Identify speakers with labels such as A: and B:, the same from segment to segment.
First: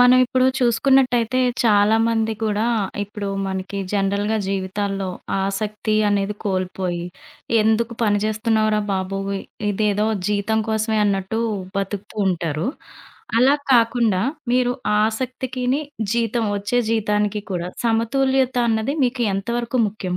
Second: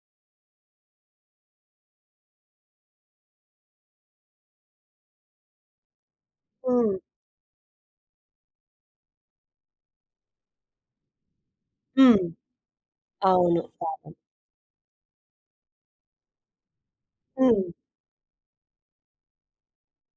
A: మనం ఇప్పుడు చూసుకున్నట్టయితే చాలామంది కూడా ఇప్పుడు మనకి జనరల్‌గా జీవితాల్లో ఆసక్తి అనేది
B: హ్మ్.
A: కోల్పోయి, ఎందుకు పని చేస్తున్నావురా బాబు! ఇదేదో జీతం కోసమే అన్నట్టు బతుకుతూ
B: హ్మ్.
A: ఉంటారు. అలా
B: అవును.
A: కాకుండా మీరు ఆసక్తికిని, జీతం వచ్చే జీతానికి
B: హ్మ్.
A: కూడా సమతుల్యత అన్నది మీకు ఎంతవరకు ముఖ్యం?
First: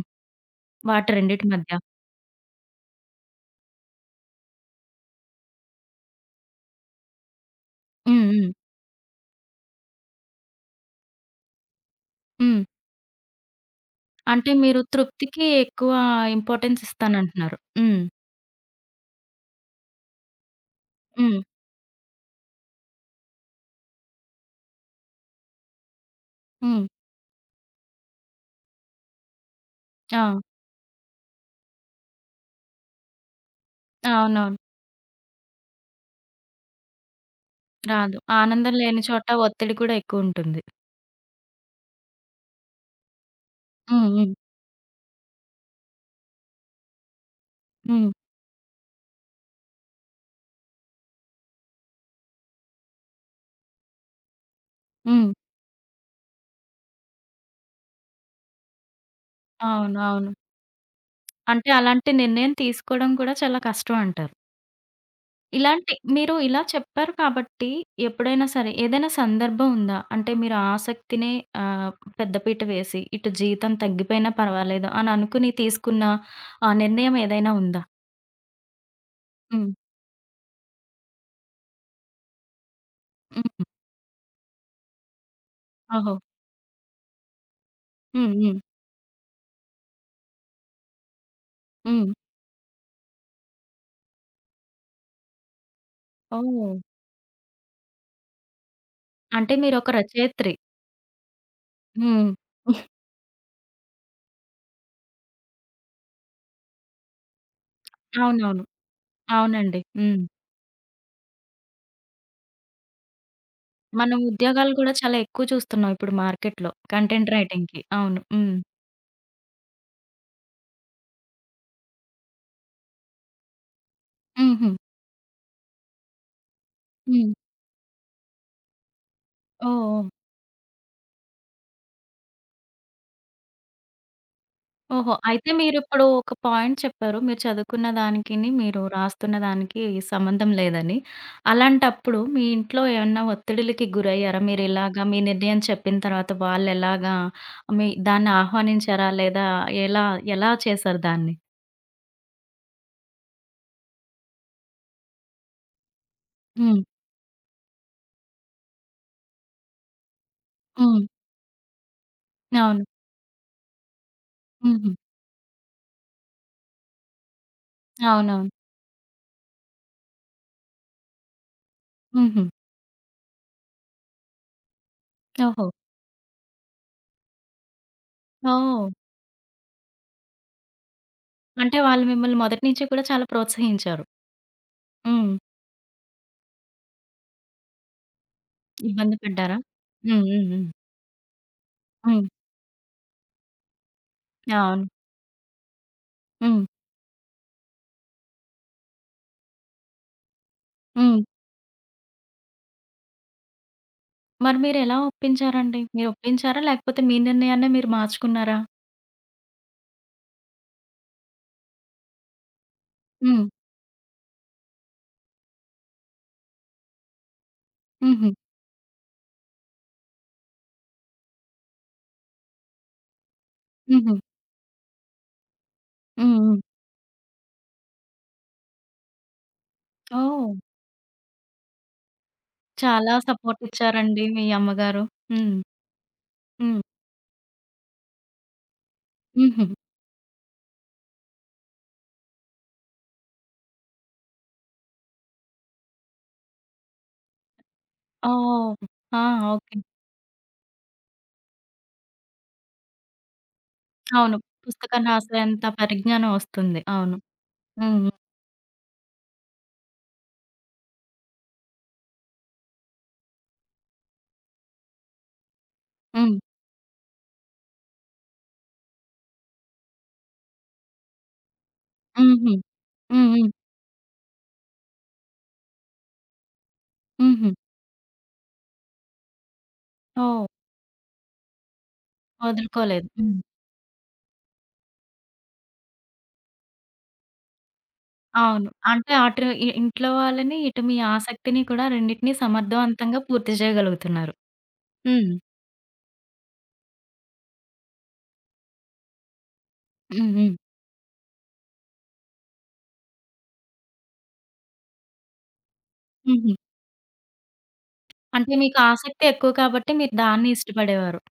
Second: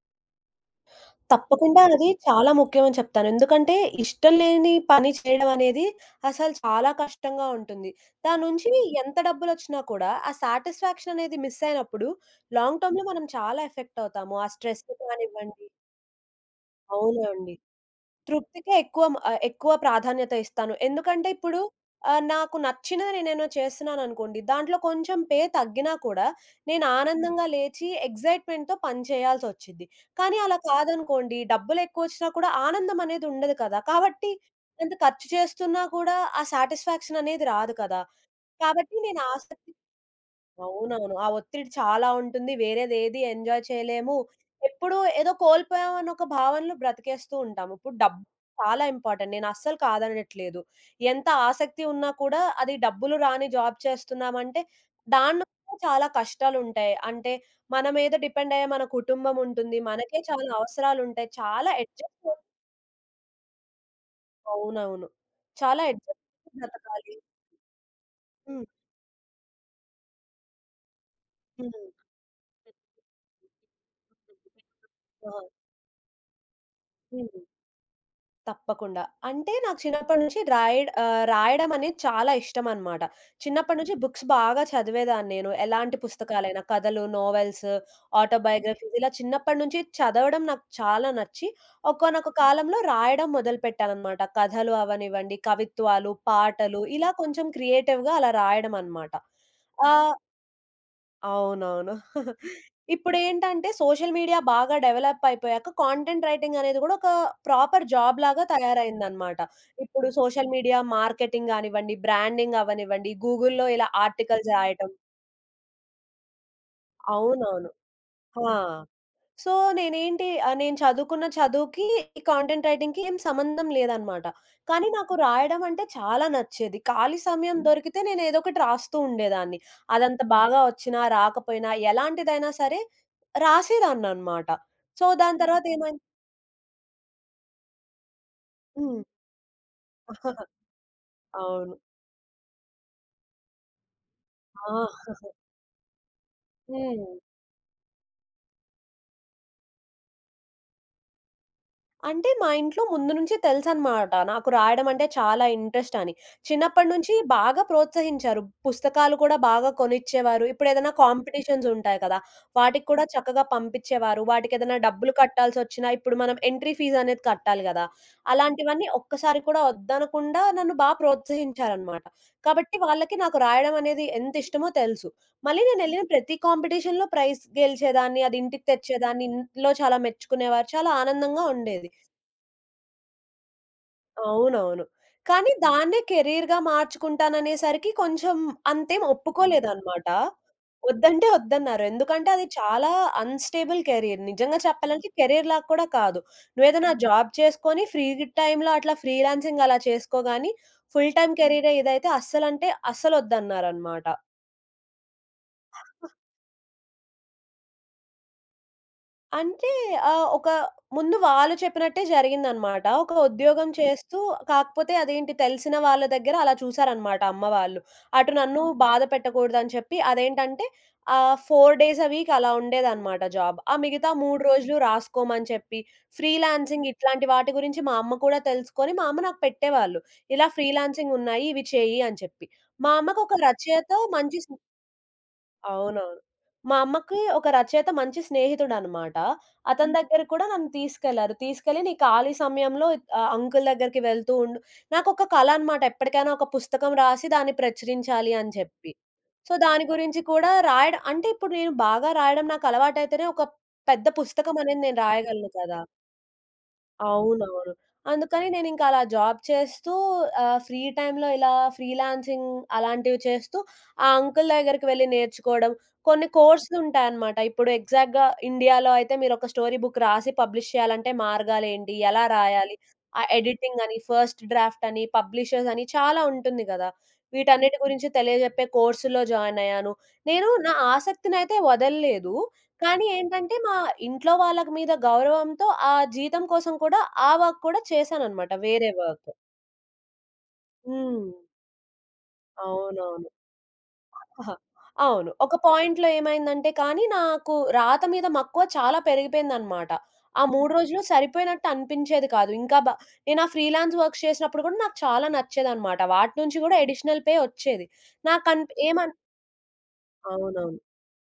A: వాటి రెండిటి మధ్య?
B: తప్పకుండా అది చాలా ముఖ్యమని చెప్తాను. ఎందుకంటే ఇష్టం లేని పని చేయడం అనేది అసలు చాలా కష్టంగా ఉంటుంది.
A: హ్మ్.
B: దాని
A: హ్మ్.
B: నుంచి ఎంత డబ్బులొచ్చినా కూడా ఆ సాటిస్ఫాక్షన్ అనేది మిస్ అయినప్పుడు
A: హ్మ్.
B: లాంగ్ టర్మ్‌లో మనం చాలా ఎఫెక్ట్ అవుతాము. ఆ
A: అంటే మీరు
B: స్ట్రెస్
A: తృప్తికి
B: కానివ్వండి.
A: ఎక్కువ ఇంపార్టెన్స్
B: అవునండి.
A: ఇస్తానంటున్నారు. హ్మ్.
B: తృప్తికే ఎక్కువ ఎక్కువ ప్రాధాన్యత ఇస్తాను. ఎందుకంటే
A: హ్మ్.
B: ఇప్పుడు నాకు నచ్చినది నేనేదో చేస్తున్నాననుకోండి, దాంట్లో కొంచెం పే తగ్గినా కూడా నేను
A: హ్మ్.
B: ఆనందంగా లేచి ఎక్సైట్‌మెంట్‌తో పని చేయాల్సొచ్చిద్ది. కానీ
A: ఆ!
B: అలా కాదనుకోండి, డబ్బులెక్కువొచ్చినా కూడా ఆనందం అనేది ఉండదు కదా! కాబట్టి
A: అవునవును.
B: ఎంత ఖర్చు చేస్తున్నా కూడా ఆ సాటిస్ఫాక్షన్ అనేది రాదు కదా!
A: రాదు. ఆనందం
B: కాబట్టి
A: లేని
B: నేను
A: చోట
B: ఆసక్తి.
A: ఒత్తిడి కూడా ఎక్కువుంటుంది.
B: అవునవును. ఆ ఒత్తిడి చాలా ఉంటుంది. వేరేదేది ఎంజాయ్
A: హ్మ్.
B: చేయలేము.
A: హ్మ్.
B: ఎప్పుడూ ఏదో కోల్పోయామని ఒక భావనలో బ్రతికేస్తూ ఉంటాము. ఇప్పుడు
A: హ్మ్.
B: డబ్బు చాలా ఇంపార్టెంట్. నేను అస్సలు కాదనట్లేదు. ఎంత ఆసక్తి ఉన్నా కూడా అది డబ్బులు రాని జాబ్ చేస్తున్నామంటే
A: హ్మ్.
B: దానిలో కూడా చాలా కష్టాలుంటాయి. అంటే మన మీద డిపెండ్ అయ్యే మన కుటుంబం ఉంటుంది.
A: అవును.
B: మనకే
A: అవును.
B: చాలా అవసరాలుంటాయి.
A: అంటే
B: చాలా
A: అలాంటి
B: అడ్జస్ట్.
A: నిర్ణయం తీసుకోవడం కూడా చాలా కష్టం అంటారు.
B: అవునవును. చాలా
A: ఇలాంటి
B: అడ్జస్ట్
A: మీరు ఇలా చెప్పారు
B: బ్రతకాలి.
A: కాబట్టి ఎప్పుడైనా
B: హ్మ్.
A: సరే ఏదైనా సందర్భం ఉందా? అంటే మీరు ఆసక్తినే
B: హ్మ్.
A: ఆహ్, పెద్దపీట వేసి ఇటు జీతం తగ్గిపోయినా పర్వాలేదు అని
B: ఆ!
A: అనుకుని తీసుకున్న ఆ నిర్ణయం
B: హ్మ్.
A: ఏదైనా ఉందా?
B: తప్పకుండా. అంటే
A: హ్మ్.
B: నాకు చిన్నప్పటి నుంచి రాయడం అనేది చాలా ఇష్టమనమాట.
A: హ్మ్.
B: చిన్నప్పటి నుంచి బుక్స్ బాగా చదివేదాన్ని నేను. ఎలాంటి
A: ఓహో!
B: పుస్తకాలైనా కథలు, నోవెల్స్,
A: హ్మ్. హ్మ్.
B: ఆటోబయోగ్రఫీస్ ఇలా చిన్నప్పటి నుంచి చదవడం నాకు చాలా నచ్చి,
A: హ్మ్.
B: ఒకానొక కాలంలో రాయడం మొదలుపెట్టాననమాట. కథలు అవనివ్వండి, కవిత్వాలు,
A: ఓహ్!
B: పాటలు ఇలా కొంచెం క్రియేటివ్‌గా అలా రాయడం అనమాట.
A: అంటే మీరొక
B: ఆహ్.
A: రచయిత్రి.
B: అవునవును.
A: హ్మ్.
B: ఇప్పుడేంటంటే సోషల్ మీడియా బాగా డెవలప్ అయిపోయాక కాంటెంట్ రైటింగ్ అనేది కూడా ఒక ప్రాపర్ జాబ్ లాగా
A: అవునవును.
B: తయారైందనమాట.
A: అవునండి.
B: ఇప్పుడు
A: హ్మ్.
B: సోషల్ మీడియా మార్కెటింగ్ గానివ్వండి, బ్రాండింగ్ అవ్వనివ్వండి, గూగుల్‌లో ఇలా
A: మనం
B: ఆర్టికల్స్
A: ఉద్యోగాలు
B: రాయటం.
A: గూడా చాలా ఎక్కువ చూస్తున్నాం ఇప్పుడు మార్కెట్‌లో కంటెంట్
B: అవునవును.
A: రైటింగ్‌కి. అవును.
B: ఆ!
A: హ్మ్.
B: సో, నేను చదువుకున్న చదువుకి, ఈ కాంటెంట్ రైటింగ్‌కి ఏం సంబంధం లేదనమాట.
A: హుహు.
B: కానీ నాకు రాయడం అంటే చాలా నచ్చేది. ఖాళీ
A: హ్మ్.
B: సమయం దొరికితే నేను ఏదో ఒకటి రాస్తూ ఉండేదాన్ని.
A: ఓహ్! ఓహ్!
B: అదంత బాగా వచ్చినా, రాకపోయినా, ఎలాంటిదైనా సరే రాసేదాన్ననమాట. సో,
A: ఓహో!
B: దాని
A: అయితే
B: తర్వాత ఏమైంది.
A: మీరిప్పుడు ఒక పాయింట్ చెప్పారు. మీరు చదువుకున్న దానికిని, మీరు
B: హ్మ్.
A: రాస్తున్న దానికి సంబంధం లేదని.
B: అవును.
A: అలాంటప్పుడు మీ ఇంట్లో ఏమన్నా ఒత్తిడిలకి గురయ్యారా?
B: ఆ!
A: మీరిలాగా మీ నిర్ణయం చెప్పిన తర్వాత
B: హ్మ్.
A: వాళ్ళెలాగా మీ దాన్ని ఆహ్వానించారా? లేదా ఎలా ఎలా చేశారు దాన్ని?
B: అంటే మా ఇంట్లో ముందు నుంచే తెలుసనమాట. నాకు రాయడం అంటే చాలా ఇంట్రెస్ట్ అని.
A: హ్మ్.
B: చిన్నప్పటి నుంచి బాగా ప్రోత్సహించారు. పుస్తకాలు కూడా బాగా కొనిచ్చేవారు. ఇప్పుడేదైనా
A: హ్మ్.
B: కాంపిటీషన్స్ ఉంటాయి కదా!
A: అవును.
B: వాటికి కూడా చక్కగా పంపిచ్చేవారు. వాటికేదైనా
A: హుహు.
B: డబ్బులు కట్టాల్సొచ్చినా ఇప్పుడు మనం ఎంట్రీ ఫీజ్ అనేది కట్టాలి గదా!
A: అవునవును.
B: అలాంటివన్నీ ఒక్కసారి కూడా వద్దనకుండా నన్ను ప్రోత్సహించారనమాట.
A: హుహు.
B: కాబట్టి వాళ్ళకి నాకు రాయడం అనేది ఎంత ఇష్టమో తెలుసు. మళ్ళీ
A: ఓహో!
B: నేనెళ్ళిన ప్రతి కాంపిటీషన్‌లో ప్రైజ్ గెలిచేదాన్ని. అది ఇంటికి
A: ఓహ్!
B: తెచ్చేదాన్ని. ఇంట్లో చాలా మెచ్చుకునేవారు. చాలా ఆనందంగా
A: అంటే
B: ఉండేది.
A: వాళ్ళు మిమ్మల్ని మొదటి నుంచి కూడా చాలా ప్రోత్సహించారు.
B: అవునవును.
A: హ్మ్.
B: కానీ దాన్నే కెరీర్‌గా మార్చుకుంటాననేసరికి కొంచెం
A: ఇబ్బంది పడ్డారా?
B: ఒప్పుకోలేదన్నమాట.
A: హ్మ్. హ్మ్. హ్మ్.
B: వద్దంటే వద్దన్నారు.
A: హ్మ్.
B: ఎందుకంటే అది చాలా అన్‌స్టేబుల్ కెరీర్. నిజంగా
A: అవును.
B: చెప్పాలంటే కెరీర్‌లాగా కూడా కాదు.
A: హ్మ్.
B: నువ్వేదైనా జాబ్ చేసుకొని ఫ్రీ టైమ్‌లో అట్లా ఫ్రీలాన్సింగ్ అలా చేసుకో గాని, ఫుల్
A: హ్మ్.
B: టైమ్ కెరీరే ఇదైతే అస్సలంటే అస్సలొద్దన్నారన్నమాట.
A: మరి మీరెలా ఒప్పించారండి? మీరు ఒప్పించారా? లేకపోతే మీ నిర్ణయాన్నే మీరు మార్చుకున్నారా?
B: అంటే ఒక ముందు వాళ్ళు చెప్పినట్టే జరిగిందనమాట. ఒక
A: హ్మ్.
B: ఉద్యోగం చేస్తూ కాకపోతే అదేంటి తెలిసిన వాళ్ళ దగ్గర అలా చూసారనమాట అమ్మ వాళ్ళు.
A: హుహు.
B: అటు నన్ను బాధ పెట్టకూడదని చెప్పి అదేంటంటే 4 డేస్ ఎ వీక్ అలా ఉండేదనమాట జాబ్. ఆ మిగతా
A: హుహు.
B: 3 రోజులు రాసుకోమని చెప్పి,
A: హ్మ్. హ్మ్.
B: ఫ్రీలాన్సింగ్ ఇట్లాంటి వాటి గురించి మా అమ్మ కూడా తెలుసుకొని మా అమ్మ నాకు పెట్టేవాళ్ళు. ఇలా
A: ఓహ్!
B: ఫ్రీలాన్సింగ్ ఉన్నాయి ఇవి చెయ్యి అని చెప్పి. మా
A: చాలా
B: అమ్మకొక
A: సపోర్ట్
B: రచయిత
A: ఇచ్చారండి
B: మంచి.
A: మీ అమ్మగారు. హ్మ్.
B: అవునవును. మా
A: హ్మ్.
B: అమ్మకి ఒక రచయిత మంచి స్నేహితుడనమాట.
A: హుహు.
B: అతని దగ్గర కూడా నన్ను తీసుకెళ్లారు. తీసుకెళ్ళి నీ ఖాళీ సమయంలో అంకుల్ దగ్గరికి వెళ్తూ ఉండు. నాకొక కల అనమాట. ఎప్పటికైనా ఒక పుస్తకం రాసి దాన్ని ప్రచురించాలి అని
A: ఓహ్!
B: చెప్పి.
A: ఆ!
B: So,
A: okay.
B: దాని గురించి కూడా రాయడం అంటే ఇప్పుడు నేను బాగా రాయడం నాకు అలవాటైతేనే ఒక పెద్ద
A: అవును.
B: పుస్తకం అనేది నేను
A: పుస్తకాన్ని
B: రాయగలను
A: రాసేంత
B: కదా!
A: పరిజ్ఞానం వస్తుంది. అవును.
B: అవునవును.
A: హ్మ్.
B: అందుకని నేనింక అలా జాబ్ చేస్తూ ఫ్రీ టైమ్‌లో ఇలా ఫ్రీలాన్సింగ్ అలాంటివి చేస్తూ ఆ అంకుల్ దగ్గరికి వెళ్లి నేర్చుకోవడం. కొన్ని
A: హ్మ్.
B: కోర్సులుంటాయన్నమాట. ఇప్పుడు ఎగ్జాక్ట్‌గా ఇండియాలో అయితే మీరొక స్టోరీ బుక్ రాసి పబ్లిష్ చేయాలంటే మార్గాలేంటి? ఎలా
A: హ్మ్. హుహు.
B: రాయాలి? ఆ
A: హ్మ్. హ్మ్.
B: ఎడిటింగ్ అని, ఫస్ట్ డ్రాఫ్ట్ అని, పబ్లిషర్స్ అని చాలా ఉంటుంది గదా!
A: హుహు.
B: వీటన్నిటి గురించి తెలియజెప్పే కోర్సుల్లో జాయిన్ అయ్యాను.
A: ఓహ్!
B: నేను నా ఆసక్తినైతే వదల్లేదు. కానీ
A: వదులుకోలేదు. హ్మ్.
B: ఏంటంటే, మా ఇంట్లో వాళ్ళకి మీద గౌరవంతో ఆ జీతం కోసం కూడా ఆ వర్క్ కూడా చేశాననమాట.
A: అవును.
B: వేరే
A: అంటే
B: వర్క్.
A: అటు ఇంట్లో వాళ్ళని, ఇటు మీ
B: హ్మ్.
A: ఆసక్తిని కూడా రెండిటిని సమర్థవంతంగా
B: అవునవును.
A: పూర్తి చేయగలుగుతున్నారు.
B: ఆహా, అవును.
A: హ్మ్.
B: ఒక పాయింట్‌లో ఏమైందంటే కానీ, నాకు రాత మీద మక్కువ చాలా పెరిగిపోయిందనమాట.
A: హ్మ్.
B: ఆ
A: హ్మ్.
B: 3 రోజులు సరిపోయినట్టు అనిపించేది కాదు. ఇంకా బ నేను ఆ ఫ్రీలాన్స్ వర్క్స్ చేసినప్పుడు కూడా నాకు చాలా నచ్చేదనమాట. వాటి
A: హుహు.
B: నుంచి కూడా అడిషనల్ పే ఒచ్చేది.
A: అంటే
B: నాకనిపి
A: మీకు
B: ఏమన్
A: ఆసక్తి ఎక్కువ కాబట్టి మీరు దాన్ని
B: అవునవును.
A: ఇష్టపడేవారు.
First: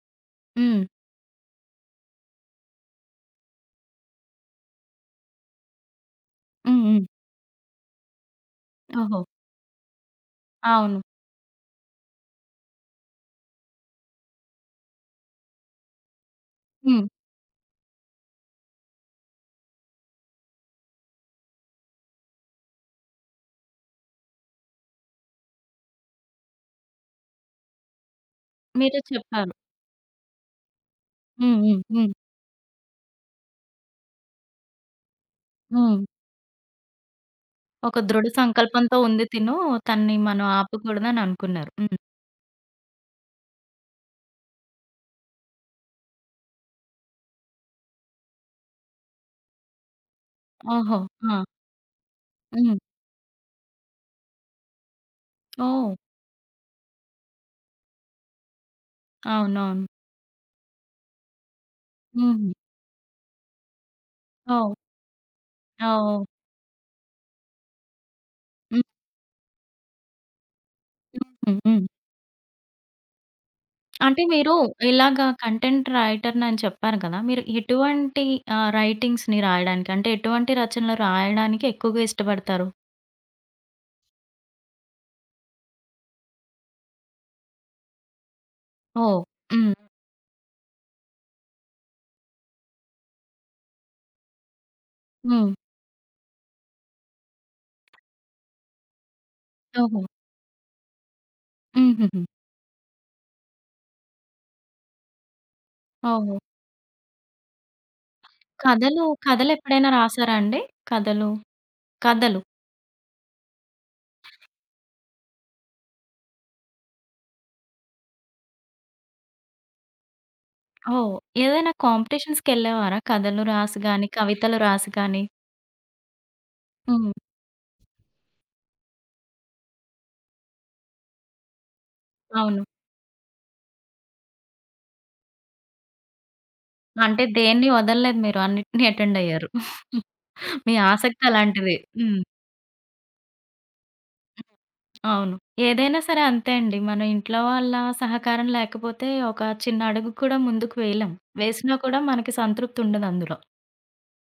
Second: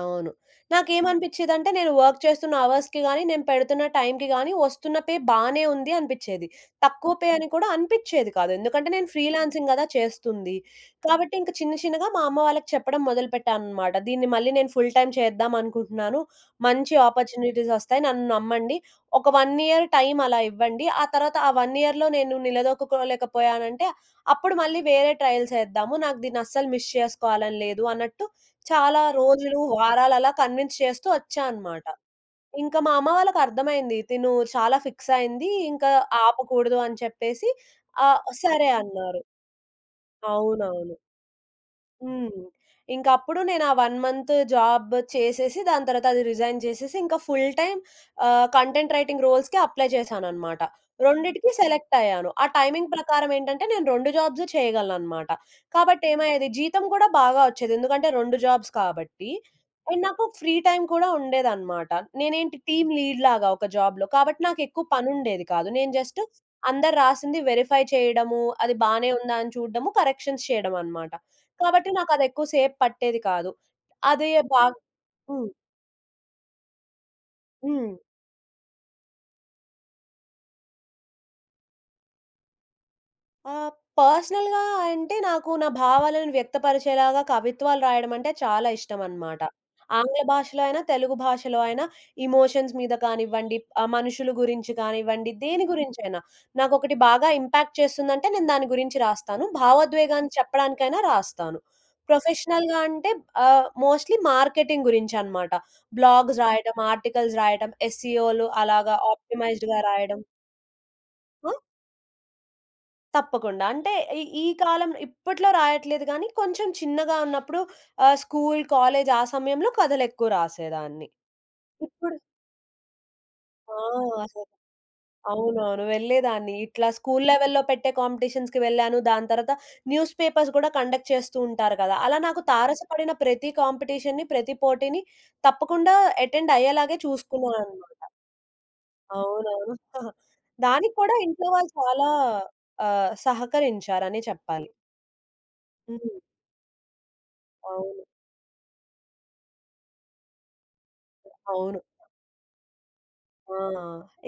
B: అవును.
A: హ్మ్.
B: నాకేమనిపిచ్చేదంటే నేను వర్క్ చేస్తున్న అవర్స్‌కి గాని, నేను పెడుతున్న టైంకి గాని వస్తున్న పే బానే ఉంది అనిపిచ్చేది.
A: హ్మ్. హ్మ్.
B: తక్కువ పే అని కూడా అనిపిచ్చేది కాదు. ఎందుకంటే నేను
A: ఓహో!
B: ఫ్రీలాన్సింగ్ గదా చేస్తుంది.
A: అవును.
B: కాబట్టి ఇంక చిన్న చిన్నగా మా అమ్మ వాళ్ళకి చెప్పడం మొదలుపెట్టాననమాట. దీన్ని మళ్ళీ నేను ఫుల్ టైమ్ చేద్దాం అనుకుంటున్నాను. మంచి
A: హ్మ్.
B: ఆపర్చునిటీస్ ఒస్తాయి. నన్ను నమ్మండి. ఒక 1 ఇయర్ టైం అలా ఇవ్వండి. ఆ తర్వాత ఆ 1 ఇయర్‌లో నేను నిలదొక్కుకోలేకపోయానంటే అప్పుడు మళ్ళీ వేరే ట్రయల్స్ ఏద్దాము. నాకు దీన్ని అస్సలు మిస్ చేసుకోవాలని లేదు అన్నట్టు
A: మీరు
B: చాలా
A: చెప్పారు.
B: రోజులు, వారాలు అలా కన్విన్స్ చేస్తూ వచ్చా
A: హ్మ్. హ్మ్.
B: అనమాట.
A: హ్మ్.
B: ఇంకా మా అమ్మ వాళ్ళకర్థమైంది. తిను చాలా ఫిక్స్ అయింది. ఇంకా
A: హ్మ్.
B: ఆపకూడదు అని చెప్పేసి
A: ఒక దృఢ
B: సరే
A: సంకల్పంతో
B: అన్నారు.
A: ఉంది తిను. తనని మనం
B: అవునవును.
A: ఆపకూడదని అనుకున్నారు. హ్మ్.
B: హ్మ్. ఇంకప్పుడు నేను ఆ 1 మంత్ జాబ్ చేసేసి, దాని తర్వాత అది రిజైన్ చేసేసి, ఇంకా ఫుల్ టైమ్ కంటెంట్ రైటింగ్ రోల్స్‌కి అప్లై చేశాననమాట.
A: ఓహో! ఆ!
B: రెండిటికి సెలెక్ట్ అయ్యాను. ఆ
A: హ్మ్.
B: టైమింగ్ ప్రకారం ఏంటంటే, నేను 2 జాబ్స్ చేయగలననమాట.
A: ఓహ్!
B: కాబట్టి ఏమయ్యేది, జీతం కూడా బాగా వచ్చేది. ఎందుకంటే 2 జాబ్స్ కాబట్టి.
A: అవునవును.
B: అండ్ నాకు ఫ్రీ టైమ్ కూడా ఉండేదనమాట.
A: హుహు.
B: నేనేంటి టీమ్ లీడ్ లాగా ఒక జాబ్‌లో. కాబట్టి
A: ఓహ్!
B: నాకెక్కువ పనుండేది కాదు. నేను జస్ట్
A: ఓహ్!
B: అందరు రాసింది వెరిఫై చేయడము, అది
A: హ్మ్.
B: బానే ఉందా అని చూడడము, కరెక్షన్స్ చేయడమనమాట.
A: హ్మ్. హ్మ్.
B: కాబట్టి నాకదెక్కువ సేపు పట్టేది కాదు.
A: అంటే
B: అదే
A: మీరు
B: బాగ్
A: ఇలాగా
B: హ్మ్.
A: కంటెంట్ రైటర్‌నని చెప్పారు కదా! మీరు
B: హ్మ్.
A: ఎటువంటి రైటింగ్స్‌ని రాయడానికి అంటే ఎటువంటి రచనలు రాయడానికి ఎక్కువగా ఇష్టపడతారు?
B: ఆ! పర్సనల్‌గా అంటే నాకు నా భావాలను వ్యక్తపరిచేలాగా కవిత్వాలు రాయడం అంటే చాలా
A: ఓహ్!
B: ఇష్టమనమాట.
A: హ్మ్.
B: ఆంగ్ల భాషలో అయినా, తెలుగు భాషలో అయినా ఎమోషన్స్ మీద కానివ్వండి, మనుషుల గురించి కానివ్వండి,
A: హ్మ్.
B: దేని గురించైనా. నాకొకటి బాగా ఇంపాక్ట్ చేస్తుందంటే నేను దాని గురించి రాస్తాను.
A: ఓహో!
B: భావోద్వేగాన్ని చెప్పడానికైనా రాస్తాను.
A: హుహుహు.
B: ప్రొఫెషనల్‌గా అంటే మోస్ట్‌లీ మార్కెటింగ్ గురించనమాట.
A: ఓహో!
B: బ్లాగ్స్ రాయడం, ఆర్టికల్స్ రాయడం, ఎస్‌సిఓలు అలాగా
A: కథలు,
B: ఆప్టిమైజ్డ్‌గా
A: కథలెప్పుడైనా
B: రాయడం.
A: రాసారా అండి? కథలు,
B: ఆ!
A: కథలు.
B: తప్పకుండా. అంటే ఈ ఈ కాలం ఇప్పట్లో రాయట్లేదు గానీ, కొంచెం చిన్నగా ఉన్నప్పుడు స్కూల్, కాలేజ్ ఆ సమయంలో కథలెక్కువ రాసేదాన్ని.
A: ఓహ్! ఏదైనా
B: ఇప్పుడు
A: కాంపిటీషన్స్‌కెళ్ళేవారా? కథలు
B: ఆ!
A: రాసి గాని,
B: అసలు
A: కవితలు రాసి గాని?
B: అవునవును. వెళ్ళేదాన్ని. ఇట్లా
A: హ్మ్.
B: స్కూల్ లెవెల్‌లో పెట్టే కాంపిటీషన్స్‌కి వెళ్ళాను. దాని తర్వాత న్యూస్ పేపర్స్ గూడా కండక్ట్ చేస్తూ ఉంటారు కదా! అలా నాకు
A: అవును.
B: తారసపడిన ప్రతి కాంపిటీషన్‌ని, ప్రతి పోటీని తప్పకుండా అటెండ్ అయ్యేలాగే
A: అంటే దేన్ని
B: చూసుకున్నాననమాట.
A: వదలలేదు మీరు. అన్నిటిని అటెండ్ అయ్యారు.
B: అవునవును.
A: మీ
B: దానికి కూడా
A: ఆసక్తి
B: ఇంట్లో వాళ్ళు
A: అలాంటిది.
B: చాలా
A: హ్మ్.
B: సహకరించారనే చెప్పాలి.
A: అవును. ఏదైనా
B: హ్మ్.
A: సరే అంతే అండి. మన ఇంట్లో వాళ్ళ
B: అవును.
A: సహకారం లేకపోతే ఒక చిన్న అడుగు కూడా ముందుకు వేయలేం. వేసినా
B: అవును.
A: కూడా మనకి సంతృప్తి ఉండదందులో.
B: ఆ!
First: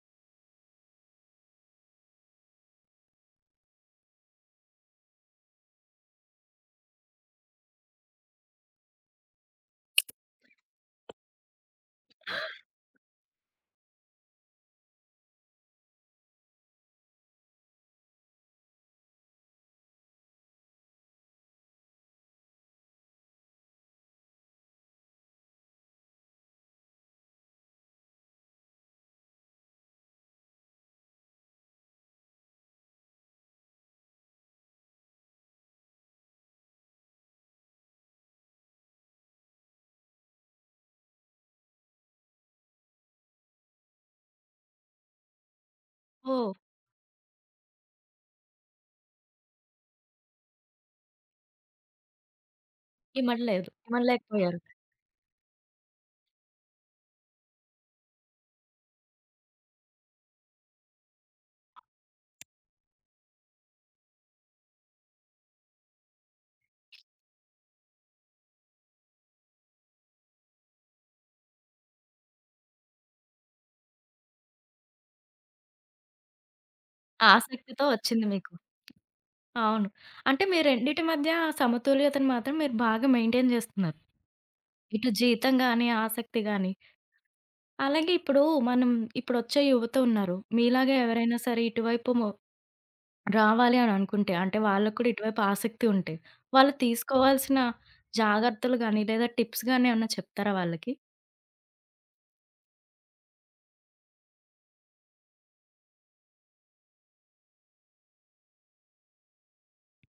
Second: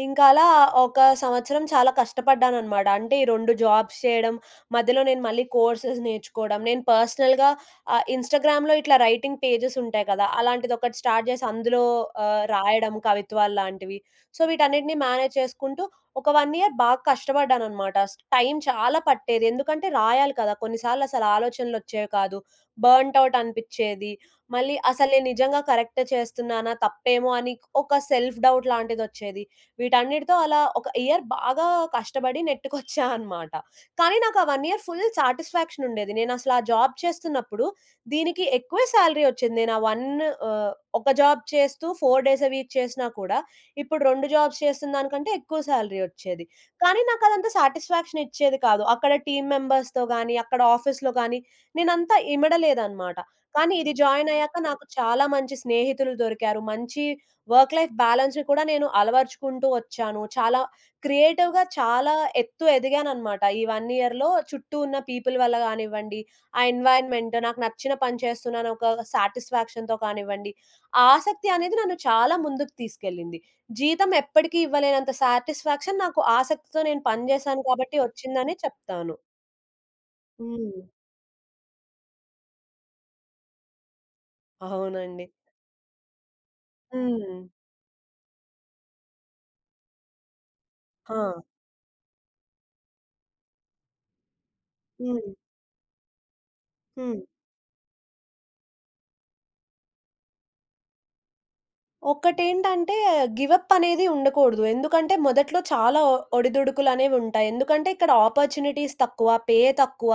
B: ఇంకలా ఒక సంవత్సరం చాలా కష్టపడ్డాననమాట. అంటే ఈ 2 జాబ్స్ చేయడం, మధ్యలో నేను మళ్ళీ కోర్సెస్ నేర్చుకోవడం, నేను పర్సనల్‌గా ఇన్‌స్టాగ్రామ్‌లో ఇట్లా రైటింగ్ పేజెస్ ఉంటాయి కదా! అలాంటిదొకటి స్టార్ట్ చేసి అందులో రాయడం కవిత్వాలు లాంటివి. సో, వీటన్నిటిని మేనేజ్ చేసుకుంటూ ఒక 1 ఇయర్ బాగా కష్టపడ్డాననమాట. టైం చాలా పట్టేది. ఎందుకంటే రాయాలి కదా! కొన్ని సార్లు అసలు ఆలోచనలొచ్చేవి కాదు. బర్న్‌ట్ ఔట్ అనిపిచ్చేది. మళ్ళీ అసలు నేను నిజంగా కరెక్ట్ చేస్తున్నానా? తప్పేమో అని ఒక సెల్ఫ్ డౌట్ లాంటిదొచ్చేది. వీటన్నిటితో అలా ఒక ఇయర్ బాగా కష్టపడి నెట్టుకొచ్చా అనమాట. కానీ నాకు ఆ 1 ఇయర్ ఫుల్ సాటిస్ఫాక్షన్ ఉండేది. నేనసలు ఆ జాబ్ చేస్తున్నప్పుడు దీనికి ఎక్కువే సాలరీ ఒచ్చింది. నేను ఆ 1 ఆహ్, ఒక జాబ్ చేస్తూ 4 డేస్ ఎ వీక్ చేసినా కూడా ఇప్పుడు 2 జాబ్స్ చేస్తున్న దానికంటే ఎక్కువ సాలరీ ఒచ్చేది.
A: ఓహ్!
B: కానీ నాకదంత సాటిస్ఫాక్షన్ ఇచ్చేది కాదు. అక్కడ టీమ్ మెంబర్స్‌తో గాని, అక్కడ ఆఫీస్‌లో గాని నేనంత ఇమడలేదనమాట.
A: ఇమడలేదు.
B: కానీ ఇది జాయినయ్యాక
A: ఇమడలేకపోయారు.
B: నాకు చాలా మంచి స్నేహితులు దొరికారు. మంచి వర్క్ లైఫ్ బ్యాలెన్స్‌ని కూడా నేను అలవరుచుకుంటూ వచ్చాను. చాలా క్రియేటివ్‌గా చాలా ఎత్తు ఎదిగాననమాట. ఈ 1 ఇయర్‌లో చుట్టూ ఉన్న పీపుల్ వల్ల గానివ్వండి, ఆ ఎన్వైర్న్‌మెంట్ నాకు నచ్చిన పని చేస్తున్నాను ఒక సాటిస్ఫాక్షన్‌తో కానివ్వండి, ఆసక్తి అనేది నన్ను చాలా ముందుకు తీసుకెళ్ళింది. జీతం ఎప్పటికీ ఇవ్వలేనంత సాటిస్ఫాక్షన్ నాకు ఆసక్తితో నేను పని చేశాను
A: ఆసక్తితో
B: కాబట్టి
A: వచ్చింది మీకు.
B: వచ్చిందనే చెప్తాను.
A: అవును. అంటే మీ
B: హ్మ్.
A: రెండిటి మధ్య సమతుల్యతను మాత్రం మీరు బాగా మెయింటైన్ జేస్తున్నారు. ఇటు
B: అవునండి.
A: జీతం గాని, ఆసక్తి గాని.
B: హ్మ్.
A: అలాగే ఇప్పుడు మనం ఇప్పుడొచ్చే యువత ఉన్నారు. మీలాగా
B: ఆ!
A: ఎవరైనా సరే ఇటువైపు రావాలి అని అనుకుంటే. అంటే వాళ్ళకి కూడా
B: హ్మ్.
A: ఇటువైపు ఆసక్తి ఉంటే. వాళ్ళు
B: హ్మ్.
A: తీసుకోవాల్సిన జాగ్రత్తలు గాని, లేదా టిప్స్ గాని ఏమన్నా చెప్తారా వాళ్ళకి?
B: ఒకటేంటంటే గివప్ అనేది ఉండకూడదు. ఎందుకంటే మొదట్లో చాలా ఒడిదుడుకులనేవుంటాయి. ఎందుకంటే ఇక్కడ ఆపర్చునిటీస్ తక్కువ, పే తక్కువ,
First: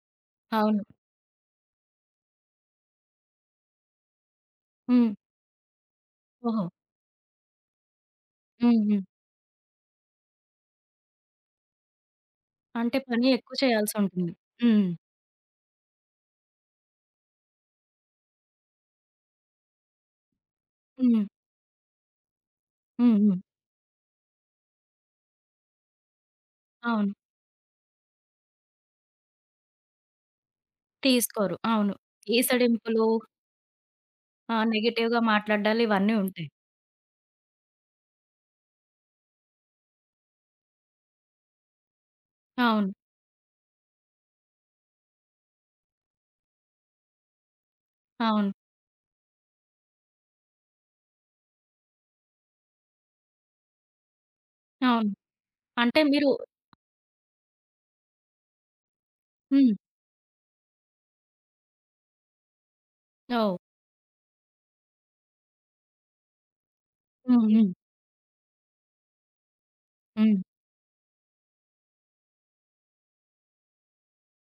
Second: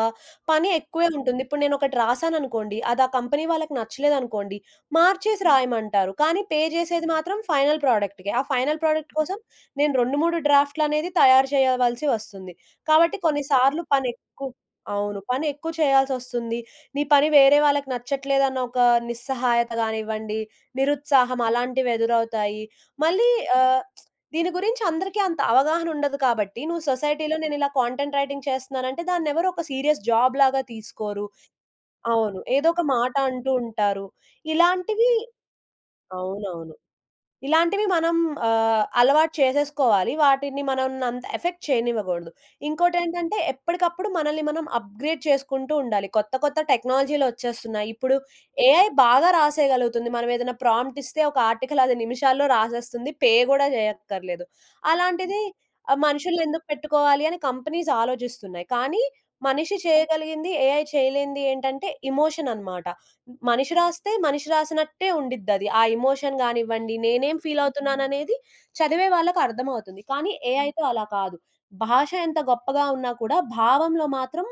B: పని
A: అవును.
B: ఎక్కువే ఉంటుంది. ఇప్పుడు నేనొకటి రాసాననుకోండి, అది ఆ కంపెనీ వాళ్ళకి నచ్చలేదనుకోండి,
A: హ్మ్.
B: మార్చేసి రాయమంటారు. కానీ పే
A: ఓహో!
B: జేసేది మాత్రం ఫైనల్ ప్రొడక్ట్‌కే. ఆ
A: హ్మ్.
B: ఫైనల్
A: హ్మ్.
B: ప్రొడక్ట్ కోసం నేను 2, 3 డ్రాఫ్ట్‌లనేది తయారు చేయవలసి వస్తుంది.
A: అంటే
B: కాబట్టి
A: పని
B: కొన్ని
A: ఎక్కువ
B: సార్లు
A: చేయాల్సుంటుంది.
B: పనెక్కువ.
A: హ్మ్.
B: అవును. పని ఎక్కువ చేయాల్సొస్తుంది. నీ పని వేరే వాళ్ళకి నచ్చట్లేదన్న ఒక నిస్సహాయత గానివ్వండి,
A: హ్మ్.
B: నిరుత్సాహం అలాంటివి ఎదురవుతాయి.
A: హ్మ్.
B: మళ్ళీ
A: హ్మ్.
B: ఆహ్, దీని గురించి అందరికీ అంత అవగాహన ఉండదు కాబట్టి, నువ్వు
A: అవును.
B: సొసైటీలో నేనిలా కాంటెంట్ రైటింగ్ చేస్తున్నానంటే దాన్నెవరు ఒక సీరియస్ జాబ్ లాగా తీసుకోరు.
A: తీసుకోరు. అవును.
B: అవును. ఏదో ఒక
A: ఈసడింపులు,
B: మాట అంటూ ఉంటారు. ఇలాంటివి.
A: నెగెటివ్‌గా మాట్లాడ్డాలు ఇవన్నీ ఉంటాయి.
B: అవునవును. ఇలాంటివి మనం అలవాటు చేసేసుకోవాలి. వాటిని మనల్నంత ఎఫెక్ట్ చేయనివ్వకూడదు.
A: అవును.
B: ఇంకోటేంటంటే ఎప్పటికప్పుడు మనల్ని మనం అప్‌గ్రేడ్ చేసుకుంటూ ఉండాలి. కొత్త కొత్త టెక్నాలజీలొచ్చేస్తున్నాయి. ఇప్పుడు
A: అవును.
B: ఏఐ బాగా రాసేయగలుగుతుంది. మనం ఏదైనా ప్రాంప్ట్ ఇస్తే ఒక ఆర్టికల్ అది నిమిషాల్లో రాసేస్తుంది. పే గూడా జేయక్కర్లేదు.
A: అవును.
B: అలాంటిది
A: అంటే మీరు
B: మనుషులనెందుకు పెట్టుకోవాలి అని కంపెనీస్ ఆలోచిస్తున్నాయి. కానీ
A: హ్మ్.
B: మనిషి చేయగలిగింది ఏఐ చేయలేనిది ఏంటంటే ఎమోషన్ అన్నమాట.
A: ఓహ్!
B: మనిషి రాస్తే మనిషి రాసినట్టే ఉండిద్దది. ఆ ఎమోషన్ గానివ్వండి, నేనేం హ్మ్.
A: హ్మ్. హ్మ్.
B: ఫీలవుతున్నాననేది చదివే వాళ్ళకర్థమవుతుంది. కానీ
A: హ్మ్.
B: ఏఐతో అలా కాదు. భాష ఎంత గొప్పగా ఉన్నా కూడా, భావంలో మాత్రం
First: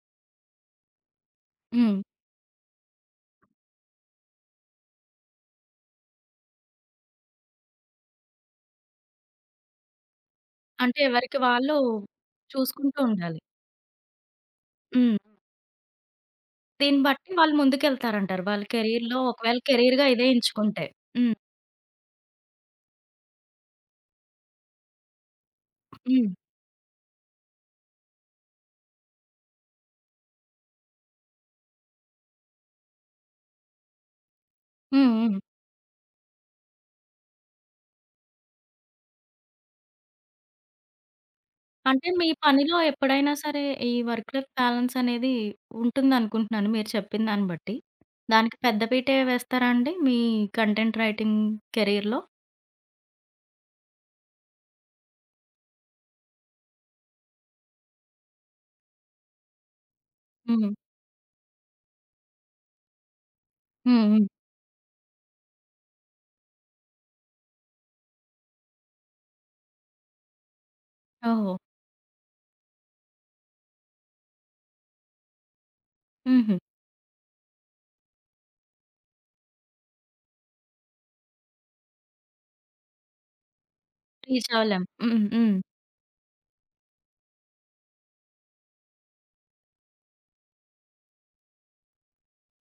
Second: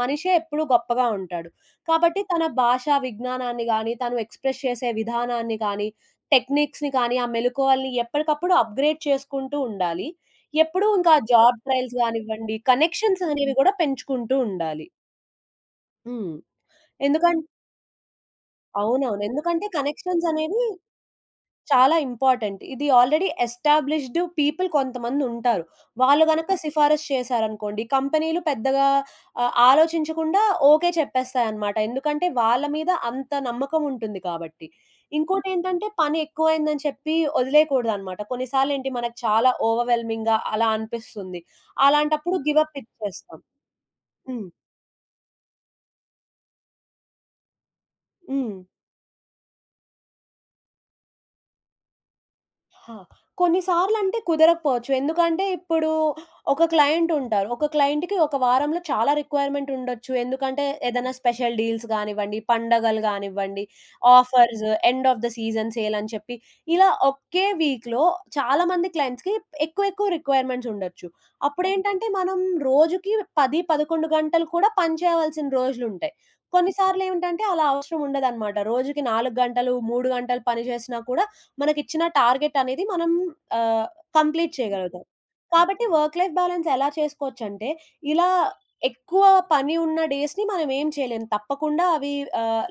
B: మనిషే ఎప్పుడూ గొప్పగా ఉంటాడు.
A: హ్మ్.
B: కాబట్టి తన భాషా విజ్ఞానాన్ని గానీ, తను ఎక్స్‌ప్రెస్ చేసే విధానాన్ని కానీ, టెక్నిక్స్‌ని కానీ, ఆ మెళకువల్ని ఎప్పటికప్పుడు అప్‌గ్రేడ్ చేసుకుంటూ ఉండాలి. ఎప్పుడూ
A: అంటే
B: ఇంకా
A: ఎవరికి
B: జాబ్
A: వాళ్ళు
B: ట్రయల్స్ గానివ్వండి,
A: చూసుకుంటూ
B: కనెక్షన్స్
A: ఉండాలి.
B: అనేవి గూడా పెంచుకుంటూ ఉండాలి.
A: హ్మ్.
B: హ్మ్.
A: దీన్ని బట్టి
B: ఎందుకంటే
A: వాళ్ళు ముందుకెళ్తారంటారు. వాళ్ళ కెరీర్‌లో
B: అవునవును.
A: ఒకవేళ
B: ఎందుకంటే
A: కెరీర్‌గా
B: కనెక్షన్స్
A: ఇదే
B: అనేవి
A: ఎంచుకుంటే. హ్మ్.
B: చాలా ఇంపార్టెంట్. ఇది ఆల్రెడీ ఎస్టాబ్లిష్డ్ పీపుల్ కొంతమందుంటారు. వాళ్ళు
A: హ్మ్.
B: గనక సిఫారసు చేశారనుకోండి, కంపెనీలు పెద్దగా ఆలోచించకుండా ఓకే చెప్పేస్తాయన్నమాట. ఎందుకంటే వాళ్ళ మీద అంత నమ్మకం ఉంటుంది కాబట్టి.
A: హ్మ్. హ్మ్.
B: ఇంకోటేంటంటే పని ఎక్కువయిందని చెప్పి వదిలేయకూడదన్నమాట. కొన్నిసార్లేంటి మనకు చాలా ఓవర్‌వెల్మింగ్‌గా అలా అనిపిస్తుంది.
A: అంటే మీ
B: అలాంటప్పుడు గివ్ అప్
A: పనిలో ఎప్పుడైనా
B: ఇచ్చేస్తాం.
A: సరే ఈ వర్క్
B: హ్మ్.
A: లైఫ్ బ్యాలన్స్ అనేది ఉంటుందనుకుంటున్నాను మీరు చెప్పిన దాన్ని బట్టి.
B: హ్మ్.
A: దానికి పెద్ద పీటే వేస్తారా అండి మీ కంటెంట్ రైటింగ్ కెరీర్‌లో?
B: ఆ! కొన్నిసార్లు అంటే కుదరకపోవచ్చు. ఎందుకంటే ఇప్పుడు ఒక క్లయింట్ ఉంటారు. ఒక క్లయింట్‌కి ఒక వారంలో చాలా రిక్వైర్మెంట్ ఉండొచ్చు. ఎందుకంటే
A: హ్మ్.
B: ఏదైనా స్పెషల్ డీల్స్ గానివ్వండి, పండగలు గానివ్వండి,
A: హ్మ్. హ్మ్.
B: Offers, end of the season sale అని చెప్పి ఇలా ఒకే వీక్‌లో చాలా మంది క్లయింట్స్‌కి ఎక్కువ ఎక్కువ రిక్వైర్మెంట్స్ ఉండొచ్చు.
A: ఓహో!
B: అప్పుడేంటంటే మనం రోజుకి 10, 11 గంటలు కూడా పని చేయవలసిన రోజులుంటాయి.
A: హుహు.
B: కొన్నిసార్లేంటంటే అలా అవసరం ఉండదనమాట. రోజుకి 4 గంటలు, 3 గంటలు పని చేసినా కూడా మనకిచ్చిన టార్గెట్ అనేది మనం ఆహ్,
A: రీచ్
B: కంప్లీట్
A: అవ్వలేం.
B: చేయగలుగుతాం.
A: హ్మ్. హ్మ్.
B: కాబట్టి వర్క్ లైఫ్ బాలన్స్ ఎలా చేసుకోవచ్చంటే, ఇలా ఎక్కువ పని ఉన్న డేస్‌ని మనం ఏం చేయలేం. తప్పకుండా అవి ఆహ్,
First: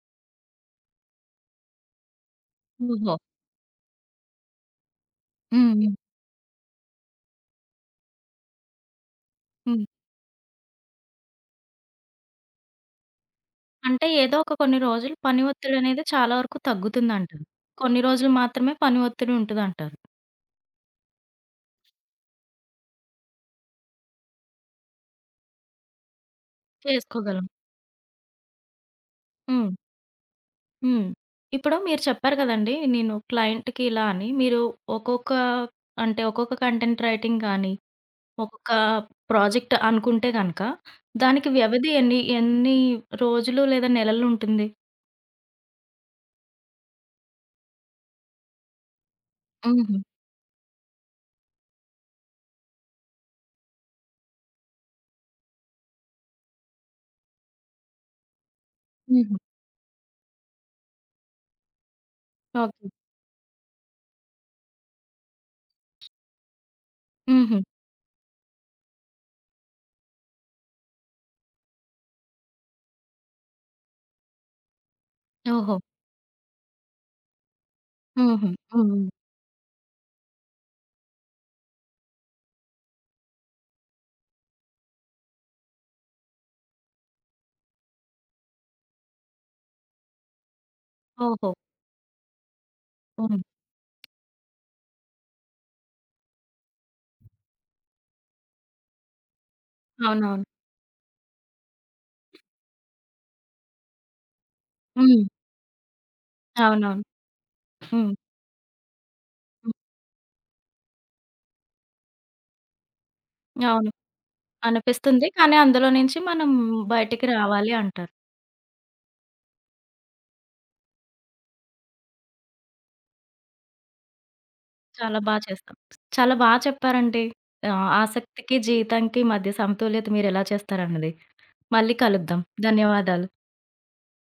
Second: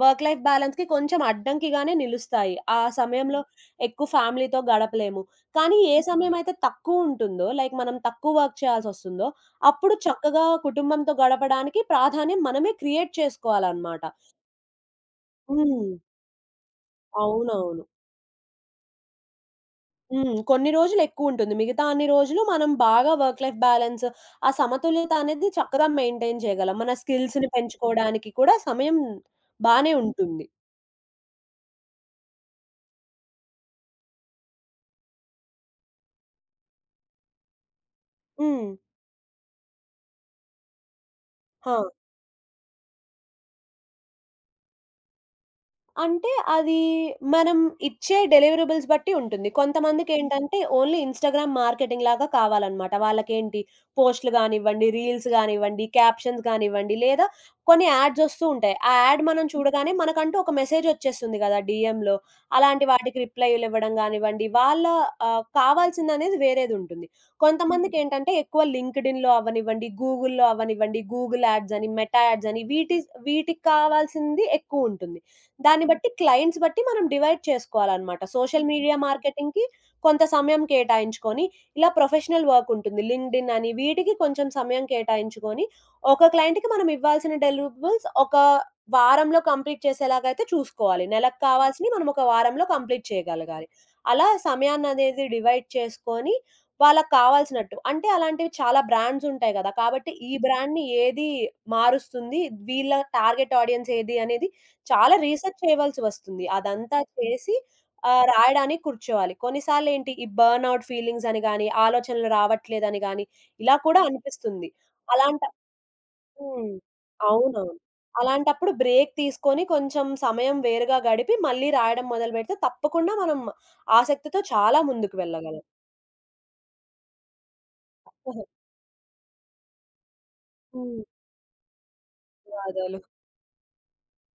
B: వర్క్ లైఫ్ బాలన్స్‌కి కొంచెం అడ్డంకిగానే నిలుస్తాయి. ఆ
A: ఓహో!
B: సమయంలో ఎక్కువ ఫ్యామిలీతో గడపలేము.
A: హ్మ్.
B: కానీ
A: హ్మ్.
B: ఏ సమయమైతే తక్కువుంటుందో, లైక్ మనం తక్కువ వర్క్ చేయాల్సొస్తుందో,
A: హ్మ్.
B: అప్పుడు చక్కగా కుటుంబంతో గడపడానికి ప్రాధాన్యం మనమే క్రియేట్ చేసుకోవాలనమాట.
A: అంటే ఏదో ఒక కొన్ని రోజులు పని
B: హ్మ్.
A: ఒత్తిడనేది చాలా వరకు తగ్గుతుందంటారు.
B: అవునవును.
A: కొన్ని రోజులు మాత్రమే పని ఒత్తిడి ఉంటదంటారు.
B: హ్మ్. కొన్ని రోజులెక్కువుంటుంది. మిగతా అన్ని రోజులు మనం బాగా వర్క్ లైఫ్ బ్యాలెన్స్, ఆ సమతుల్యత అనేది చక్కగా మెయింటైన్ చేయగలం. మన
A: చేసుకోగలం.
B: స్కిల్స్‌ని పెంచుకోవడానికి కూడా సమయం
A: హ్మ్.
B: బానే ఉంటుంది.
A: హ్మ్. ఇప్పుడు మీరు చెప్పారు కదండీ! నేను క్లయింట్‌కి ఇలా అని. మీరు ఒక్కొక్క అంటే ఒక్కొక్క కంటెంట్ రైటింగ్ గానీ,
B: హ్మ్.
A: ఒక్కొక్క ప్రాజెక్ట్ అనుకుంటే గనక, దానికి
B: ఆ!
A: వ్యవధి ఎన్ని ఎన్ని రోజులు లేదా నెలలు ఉంటుంది?
B: అంటే అది మనం ఇచ్చే డెలివరబుల్స్ బట్టి ఉంటుంది.
A: హుహు.
B: కొంతమందికేంటంటే ఓన్లీ ఇన్‌స్టాగ్రామ్ మార్కెటింగ్ లాగా కావాలన్నమాట. వాళ్ళకేంటి పోస్ట్‌లు గానివ్వండి, రీల్స్ గానివ్వండి, క్యాప్షన్స్ గానివ్వండి లేదా కొన్ని యాడ్స్ ఒస్తూ ఉంటాయి. ఆ యాడ్
A: హుహు.
B: మనం చూడగానే మనకంటూ ఒక మెసేజ్ ఒచ్చేస్తుంది గదా! డీఎంలో. అలాంటి
A: ఓకే.
B: వాటికి రిప్లైలు ఇవ్వడం గానివ్వండి, కావాల్సిందనేది వేరేదుంటుంది.
A: హుహు.
B: కొంతమందికేంటంటే ఎక్కువ లింక్డ్ఇన్‌లో అవ్వనివ్వండి, గూగుల్‌లో అవ్వనివ్వండి, గూగుల్ యాడ్స్ అని, మెటా యాడ్స్ అని వీటికి కావాల్సింది ఎక్కువుంటుంది.
A: ఓహో!
B: దాన్ని బట్టి క్లయింట్స్ బట్టి మనం డివైడ్ చేసుకోవాలనమాట.
A: హుహు.
B: సోషల్ మీడియా
A: హ్మ్.
B: మార్కెటింగ్‌కి కొంత సమయం కేటాయించుకొని, ఇలా ప్రొఫెషనల్ వర్క్ ఉంటుంది. లింక్డ్ఇన్ అని వీటికి కొంచెం సమయం కేటాయించుకొని, ఒక క్లయింట్‌కి మనం ఇవ్వాల్సిన డెలివరబుల్స్ ఒక వారంలో కంప్లీట్ చేసేలాగైతే చూసుకోవాలి. నెలకు
A: ఓహో!
B: కావాల్సినవి మనం ఒక వారంలో కంప్లీట్
A: హ్మ్.
B: చేయగలగాలి. అలా సమయాన్ననేది డివైడ్ చేసుకొని, వాళ్ళకి కావాల్సినట్టు అంటే అలాంటివి చాలా బ్రాండ్స్ ఉంటాయి గదా! కాబట్టి ఈ
A: అవునవును.
B: బ్రాండ్‌ని ఏది మారుస్తుంది, వీళ్ళ టార్గెట్ ఆడియన్స్ ఏది అనేది చాలా
A: హ్మ్.
B: రీసెర్చ్ చేయవలసి వస్తుంది. అదంతా
A: అవునవును.
B: చేసి
A: హ్మ్.
B: రాయడానికి కూర్చోవాలి.
A: హ్మ్.
B: కొన్నిసార్లేంటి ఈ బర్న్‌ఔట్ ఫీలింగ్స్ అని గాని, ఆలోచనలు రావట్లేదని గాని, ఇలా
A: అవును.
B: కూడా అనిపిస్తుంది.
A: అనిపిస్తుంది.
B: అలాంట
A: కానీ అందులో నుంచి మనం
B: హ్మ్.
A: బయటికి
B: అవునవును.
A: రావాలి అంటారు.
B: అలాంటప్పుడు బ్రేక్ తీసుకొని కొంచెం సమయం వేరుగా గడిపి మళ్ళీ రాయడం మొదలుపెడితే తప్పకుండా మనం ఆసక్తితో చాలా ముందుకు
A: చాలా బా
B: వెళ్ళగలం.
A: చేస్తాం. చాలా బా చెప్పారండి. ఆసక్తికి, జీవితానికి మధ్య సమతుల్యత మీరెలా
B: హ్మ్.
A: చేస్తారన్నది. మళ్ళీ కలుద్దాం.
B: ధన్యవాదాలు.
A: ధన్యవాదాలు.